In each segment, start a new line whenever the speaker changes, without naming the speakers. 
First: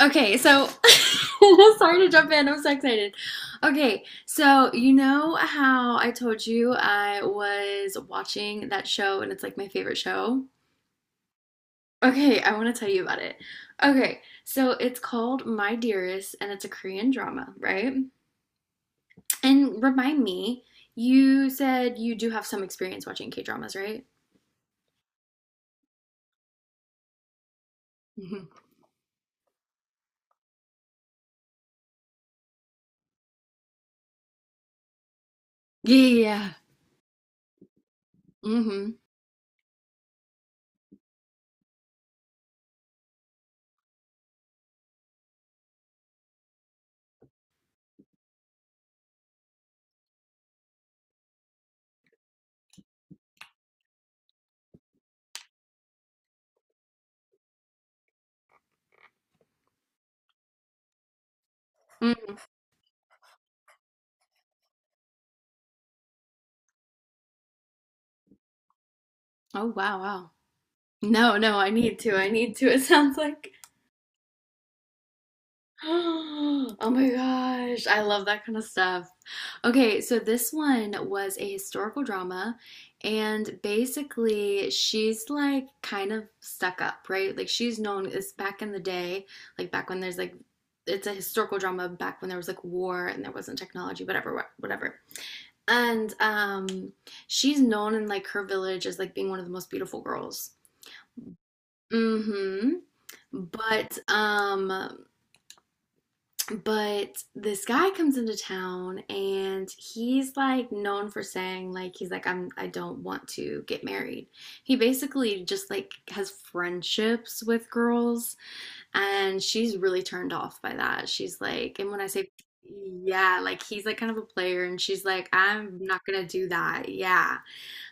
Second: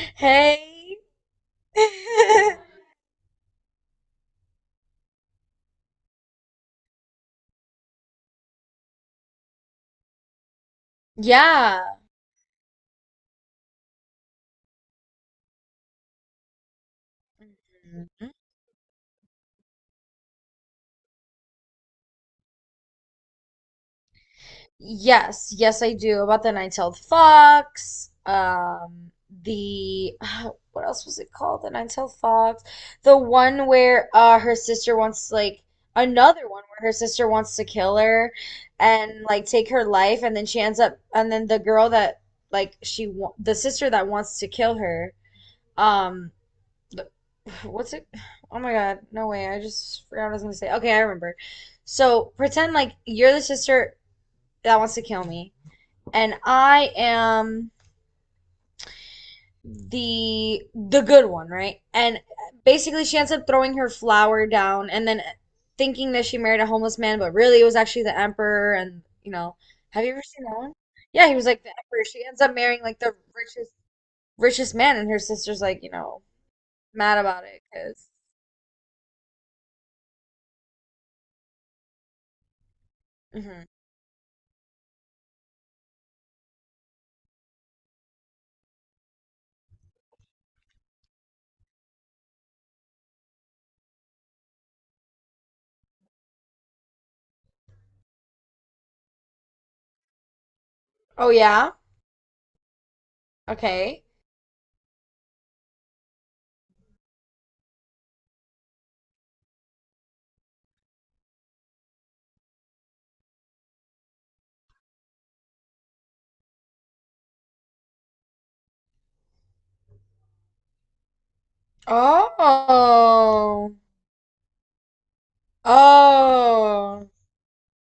Okay, so
Hey.
sorry to jump in. I'm so excited. Okay, so you know how I told you I was watching that show and it's like my favorite show?
Yeah.
Okay, I want to tell you about it. Okay, so it's called My Dearest and it's a Korean drama, right?
Mhm.
And remind me, you said you do have some experience watching K dramas, right?
Yes, yes, I do. About the Nine-Tailed Fox.
Mhm.
The what else was it called? The Nine-Tailed Fox. The one where her sister wants like
Yeah, yeah,
another
yeah.
one where her sister wants to kill her
Mm-hmm.
and like take her life and then she ends up and then the girl that like she wa the sister that wants to kill her um what's it? Oh my God. No way. I just forgot what I was gonna say. Okay, I remember. So pretend like you're the sister that wants to kill me, and I am the good one, right? And
Mm.
basically she ends up throwing her flower down and then thinking that she married a homeless man, but really it was actually the emperor and
Oh, wow,
have you ever
wow.
seen that one? Yeah, he
No,
was
no,
like
I
the
need
emperor.
to.
She
I
ends up
need to. It
marrying like the
sounds like
richest man and her sister's like, you know,
oh my
mad about it
gosh, I
because.
love that kind of stuff. Okay, so this one was a historical drama, and
Mm-hmm.
basically, she's like kind of stuck up, right? Like, she's known as back in the day, like back when there's like it's a historical drama back when there was like war and there wasn't technology, whatever, whatever. And she's known in like her village as like being one of the most beautiful girls.
Oh yeah?
Mm-hmm. But
Okay.
um But this guy comes into town and he's like known for saying like he's like I don't want to get married. He basically just like has friendships with girls and she's really turned off by that. She's like and when I say yeah, like
Oh.
he's like kind of a player and she's like I'm not gonna do that.
Oh.
Yeah.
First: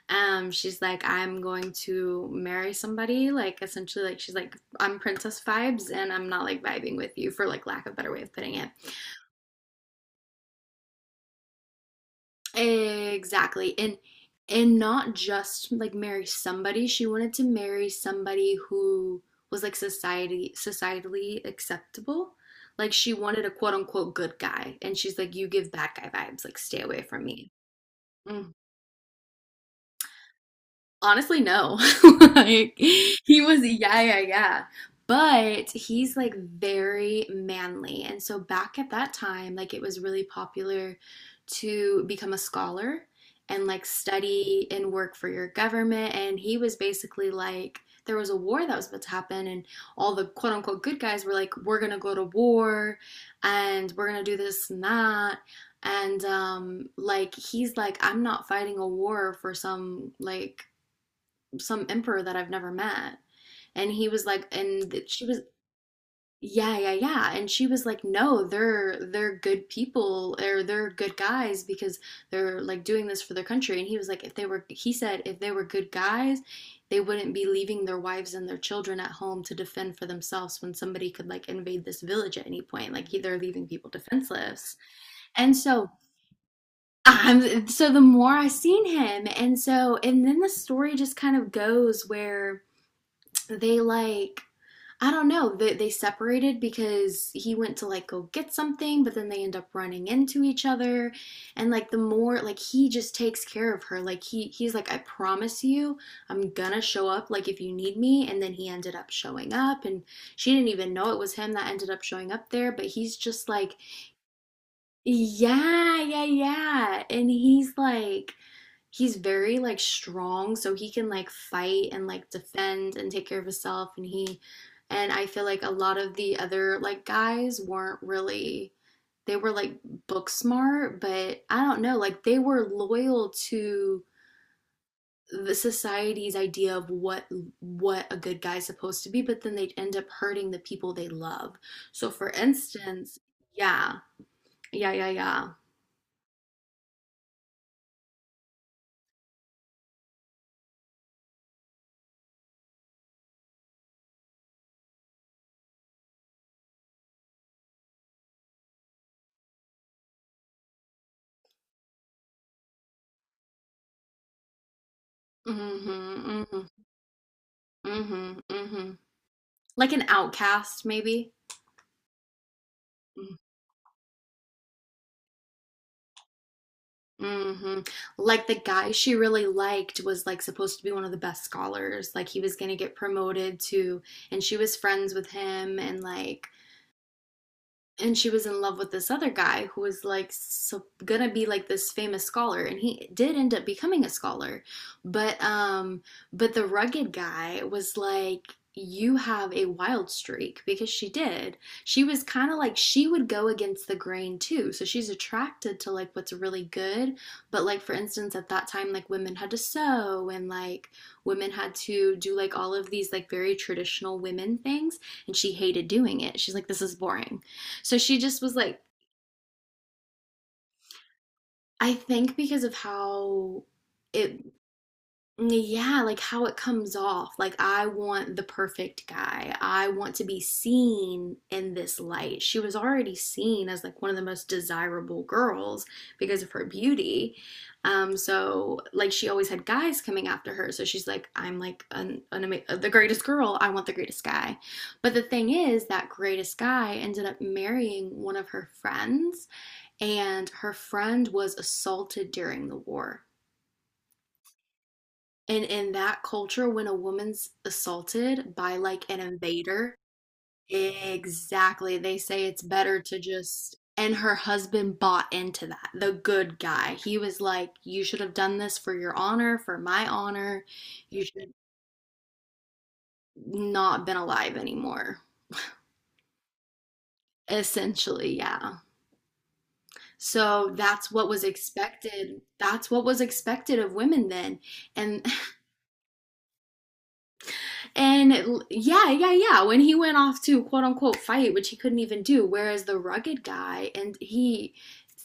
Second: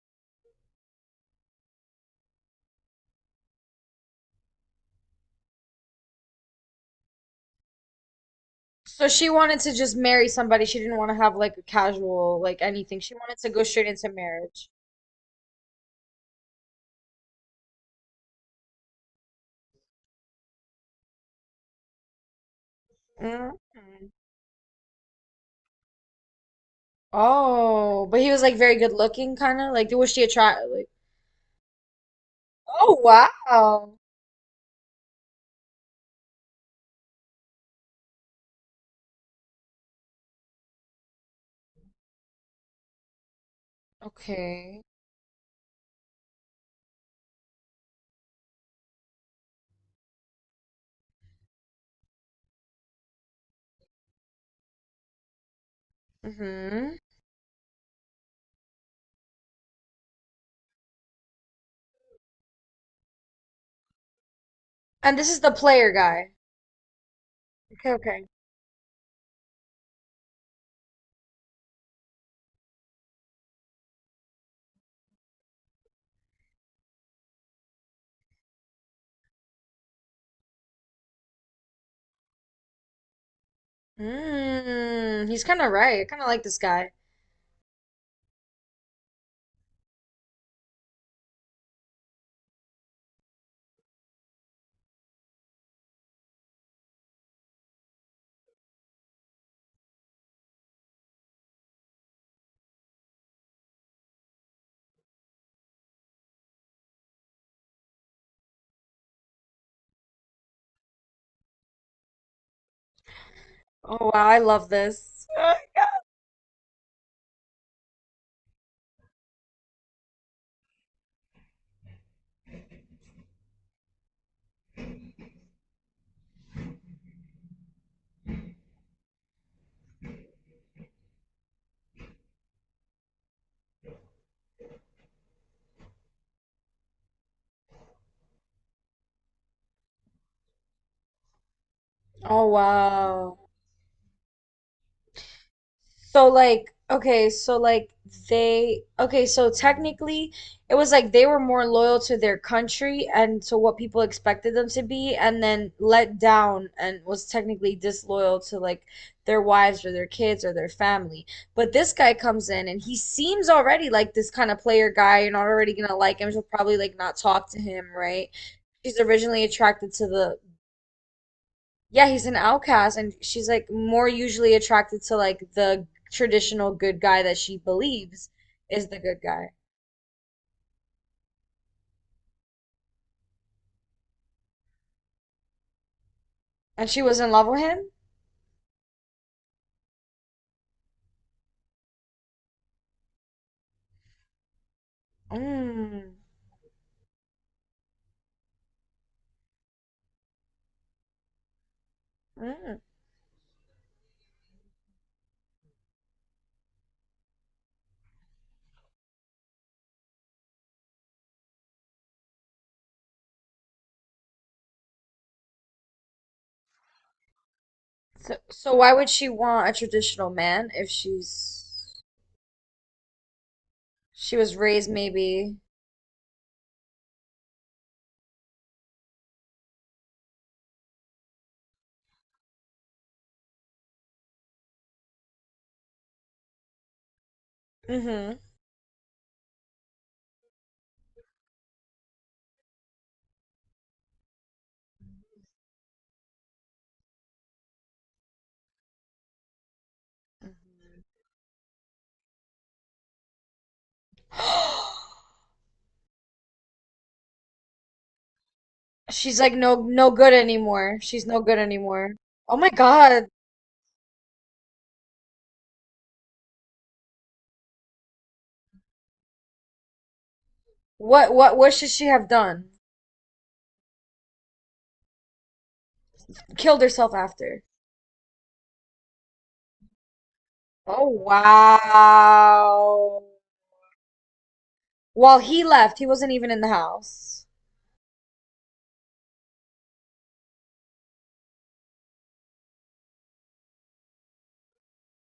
She's like I'm going to marry somebody like essentially like she's like I'm princess vibes and I'm not like vibing with you for like lack of a better way of putting it.
So she wanted to just marry somebody. She didn't want to have like a casual, like anything. She wanted to go
Exactly.
straight
And
into marriage.
not just like marry somebody. She wanted to marry somebody who was like society societally acceptable. Like she wanted a
Mm.
quote unquote good guy. And she's like, you give bad guy vibes, like stay away from me.
Oh, but he was
Mm-hmm.
like very good looking, kind of like was she attract like?
Honestly, no. Like
Oh
he was
wow.
yeah, yeah, yeah. But he's like very manly. And so back at that time, like it was really popular to become a scholar and like study
Okay.
and work for your government. And he was basically like there was a war that was about to happen and all the quote unquote good guys were like, we're gonna go to war and we're gonna do this and that. And
Mm-hmm.
like he's like, I'm not fighting a war for some like some emperor that I've never met. And he was like, and
And
she
this
was,
is the player guy.
yeah, yeah, yeah. And she was
Okay,
like,
okay.
no, they're good people or they're good guys because they're like doing this for their country. And he was like, if they were, he said, if they were good guys, they wouldn't be leaving their wives and their children at home to defend for themselves when somebody could like invade this village at any point. Like they're leaving people defenseless.
Mm, he's
And
kind of
so
right. I kind of like this guy.
I'm so the more I seen him, and so and then the story just kind of goes where they like I don't know. They separated because he went to like go get something, but then they end up running into each other. And like the more like he just takes care of her. Like he's like I promise you, I'm gonna show up like if you need me. And then he ended up showing up and she didn't even know it was him that ended up showing up there, but he's just like
Oh wow, I love this.
yeah, yeah, yeah. And he's like he's very like strong, so he can like fight and like defend and take care of himself and I feel like a lot of the other like guys weren't really they were like book smart, but I don't know, like they were loyal to the society's idea of what a good guy's supposed to be, but then they'd end up hurting the people they love. So for
Oh
instance,
wow.
yeah, yeah, yeah, yeah.
So like okay, so like they okay, so technically it was like they were more loyal to their country and to what people expected them to be and then let down and was technically disloyal to like their wives or their kids or their family. But this guy comes in and he seems already like this kind of player guy. You're not already
Mm-hmm,
gonna like him. She'll
mm-hmm,
probably like not talk to him, right?
mm-hmm, mm-hmm.
She's originally
Like
attracted
an
to the
outcast, maybe.
yeah, he's an outcast, and she's like more usually attracted to like the traditional good guy that she
Hmm.
believes
Like the
is
guy
the
she
good
really
guy.
liked was like supposed to be one of the best scholars. Like he was gonna get promoted to, and she was friends with him, and like
And she was in love with him?
and she was in love with this other guy who was like so gonna be like this famous scholar and he did end up becoming a scholar but um
Mm.
but the rugged guy was like you have a wild streak because she was kind of like
Mm.
she would go against the grain too so she's attracted to like what's really good but like for instance at that time like women had to sew and like women had to do like all of these like very traditional women things and she hated doing it she's like this is boring so she
So,
just was
so
like,
why would she want a traditional man if
I
she's
think because of how
she
it,
was raised maybe?
yeah, like how it comes off. Like, I want the perfect guy. I want to be seen in this light. She was already seen as like one of the most desirable girls because of her beauty.
Mm-hmm.
So like she always had guys coming after her. So she's like, I'm like the greatest girl. I want the greatest guy. But the thing is, that greatest guy ended up marrying one of her friends and her friend was assaulted during the war. And in that culture, when a woman's assaulted by like an
She's like no
invader,
no good anymore. She's no good
exactly,
anymore.
they say
Oh
it's
my
better to
God.
just. And her husband bought into that, the good guy. He was like, you should have done this for your honor, for my honor. You should
What should she have done?
not been alive anymore.
Killed herself after.
Essentially, yeah. So
Oh
that's what was expected. That's what was
wow.
expected of women then. And
While he left, he wasn't even in the house.
And yeah, yeah, yeah. When he went off to quote unquote fight, which he couldn't even do, whereas the rugged guy, and he,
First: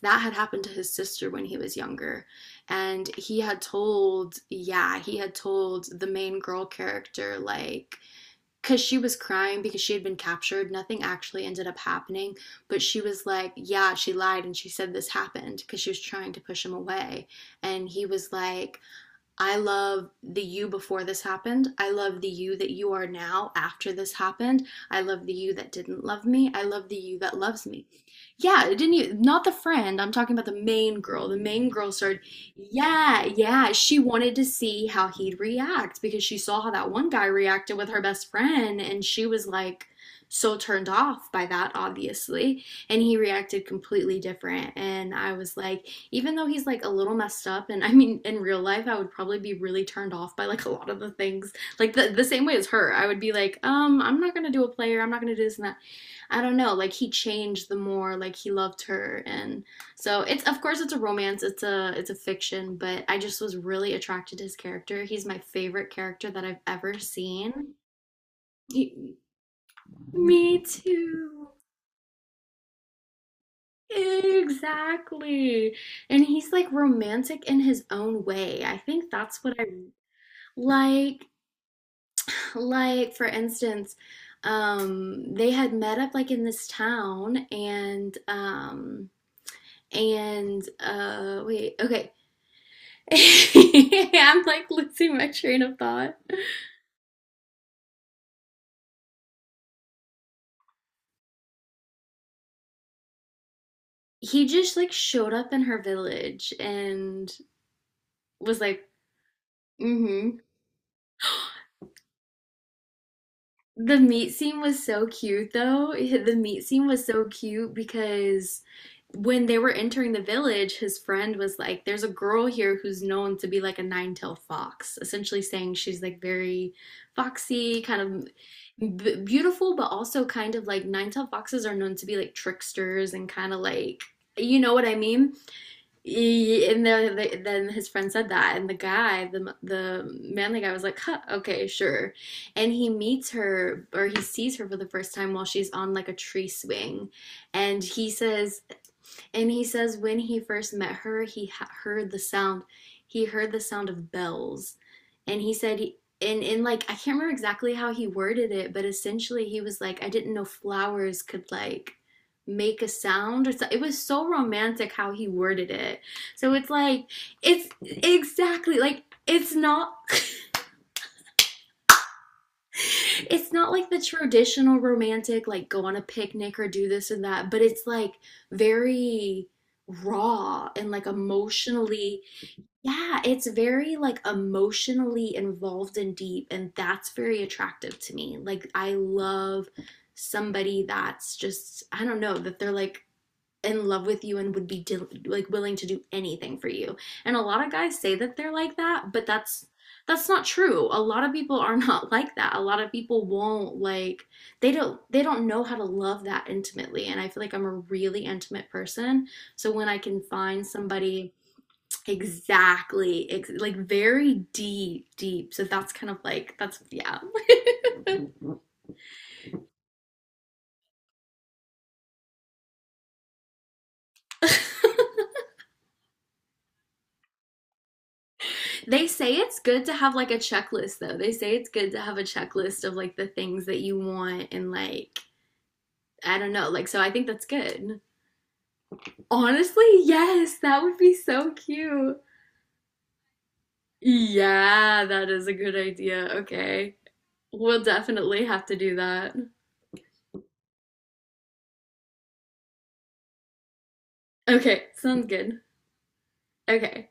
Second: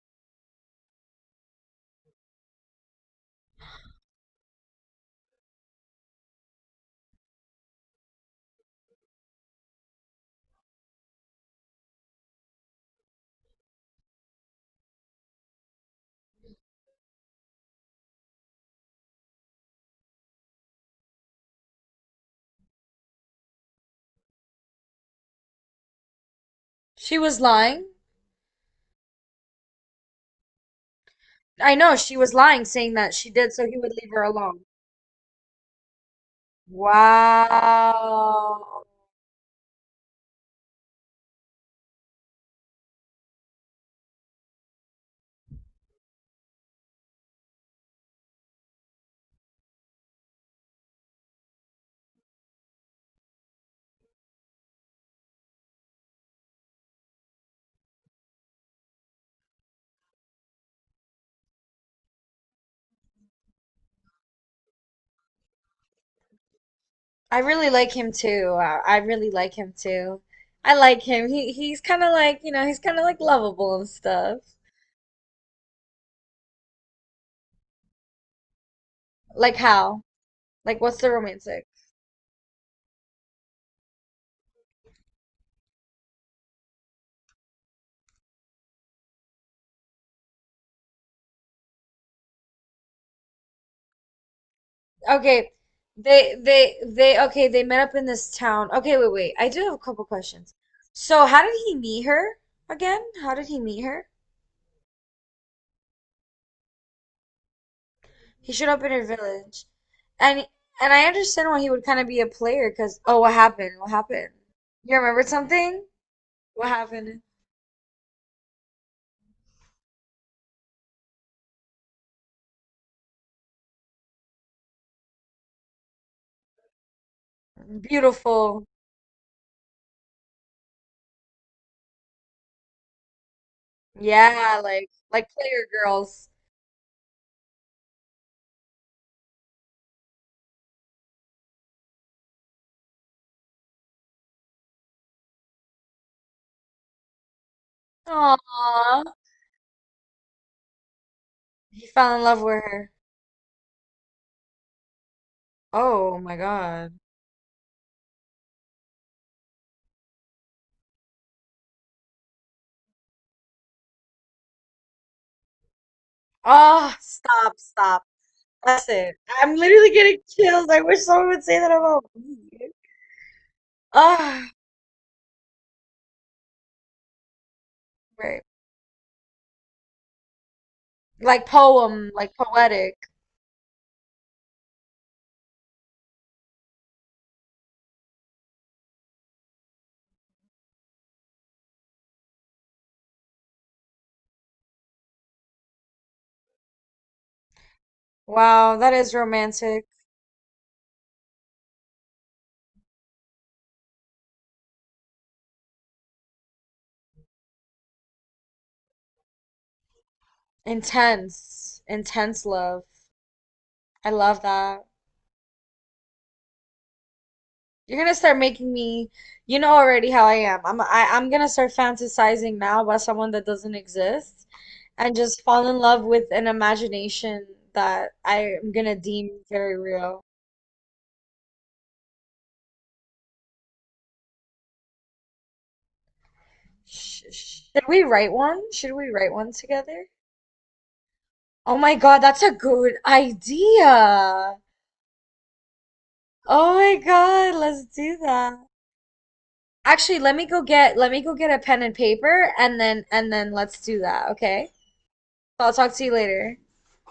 that had happened to his sister when he was younger. And he had told, yeah, he had told the main girl character, like, because she was crying because she had been captured. Nothing actually ended up happening. But she was like, yeah, she lied and she said this happened because she was trying to push him away. And he was like, I love the you before this happened. I love the you that you are now after this happened. I love the you that didn't love me. I love the
She
you that
was
loves me.
lying.
Yeah, it didn't you? Not the friend. I'm talking about the main girl. The main
I
girl
know she
started,
was lying, saying that
yeah,
she did so
yeah.
he would
She
leave her
wanted to
alone.
see how he'd react because she saw how that one guy reacted with her best friend
Wow.
and she was like so turned off by that, obviously. And he reacted completely different. And I was like, even though he's like a little messed up and I mean in real life I would probably be really turned off by like a lot of the things like the same way as her I would be like I'm not gonna do a player I'm not gonna do this and that I don't know like he changed the more like he loved her and so it's of course it's a romance it's a fiction but I just was really attracted to his character he's my favorite character that I've ever
I really
seen.
like him too. I
He-
really like him too.
Me
I like him.
too.
He he's kind of like, you know, he's kind of like lovable and stuff.
Exactly. And he's like romantic in his own way. I think that's what
Like
I
how? Like what's the
like.
romantic?
Like, for instance, they had met up like in this town and wait, okay. I'm like losing my
Okay.
train of thought.
They okay, they met up in this town. Okay, wait, wait. I do have a couple questions. So, how did he meet her again? How did he meet her?
He just like showed up in her village and
He
was
showed up
like,
in her village,
mm-hmm.
and and I understand why he would kind of be a player. Cause oh, what happened? What
The meat
happened?
scene was
You
so
remembered
cute,
something?
though. The meat
What
scene was
happened?
so cute because when they were entering the village, his friend was like, there's a girl here who's known to be like a nine-tailed fox, essentially saying she's like very foxy, kind of
Beautiful.
beautiful, but also kind of like nine-tailed foxes are known to be like tricksters and kind of like, you
Yeah,
know what I
like
mean?
player girls.
And then then his friend said that, and the guy, the manly guy, was like, huh, "Okay, sure." And he meets her, or he sees her for the first time while she's on like a tree swing, and he says,
Aww.
when he first met her, he
He
heard
fell
the
in love with
sound.
her.
He heard the sound of bells. And he said,
Oh my
and like, I
God.
can't remember exactly how he worded it, but essentially he was like, I didn't know flowers could like make a sound. It was so romantic how he worded it. So it's
Oh,
like,
stop,
it's
stop.
exactly
That's
like,
it.
it's
I'm literally
not
getting chills. I wish someone would say that about me.
it's not like the
Ah,
traditional romantic, like go on a picnic or do this and that, but it's like
right.
very raw and like
Like poem,
emotionally,
like poetic.
yeah, it's very like emotionally involved and deep, and that's very attractive to me. Like, I love somebody that's just, I don't know, that they're like in love with you and would be dil like willing to do anything for you. And a lot of guys say that they're like
Wow, that
that,
is
but that's
romantic.
that's not true. A lot of people are not like that. A lot of people won't like they don't know how to love that intimately. And I feel like I'm a really intimate person. So when I can find somebody
Intense, intense love.
exactly like
I love
very
that.
deep deep. So that's kind of like that's yeah.
You're gonna start making me, you know already how I am. I'm gonna start fantasizing now about someone that doesn't exist and just fall in love with an imagination that I am gonna
They say
deem
it's
very
good to have
real.
like a checklist though. They say it's good to have a checklist of like the things that you want and like I don't know, like so I think
Sh-
that's
sh- should
good.
we write one? Should we write one
Honestly,
together?
yes, that would be so
Oh my God,
cute.
that's a good idea.
Yeah, that is a good idea.
Oh my
Okay.
God,
We'll
let's do
definitely
that.
have to do that.
Actually, let me go get a pen and paper and then let's do that, okay?
Okay, sounds good.
I'll talk to you later.
Okay.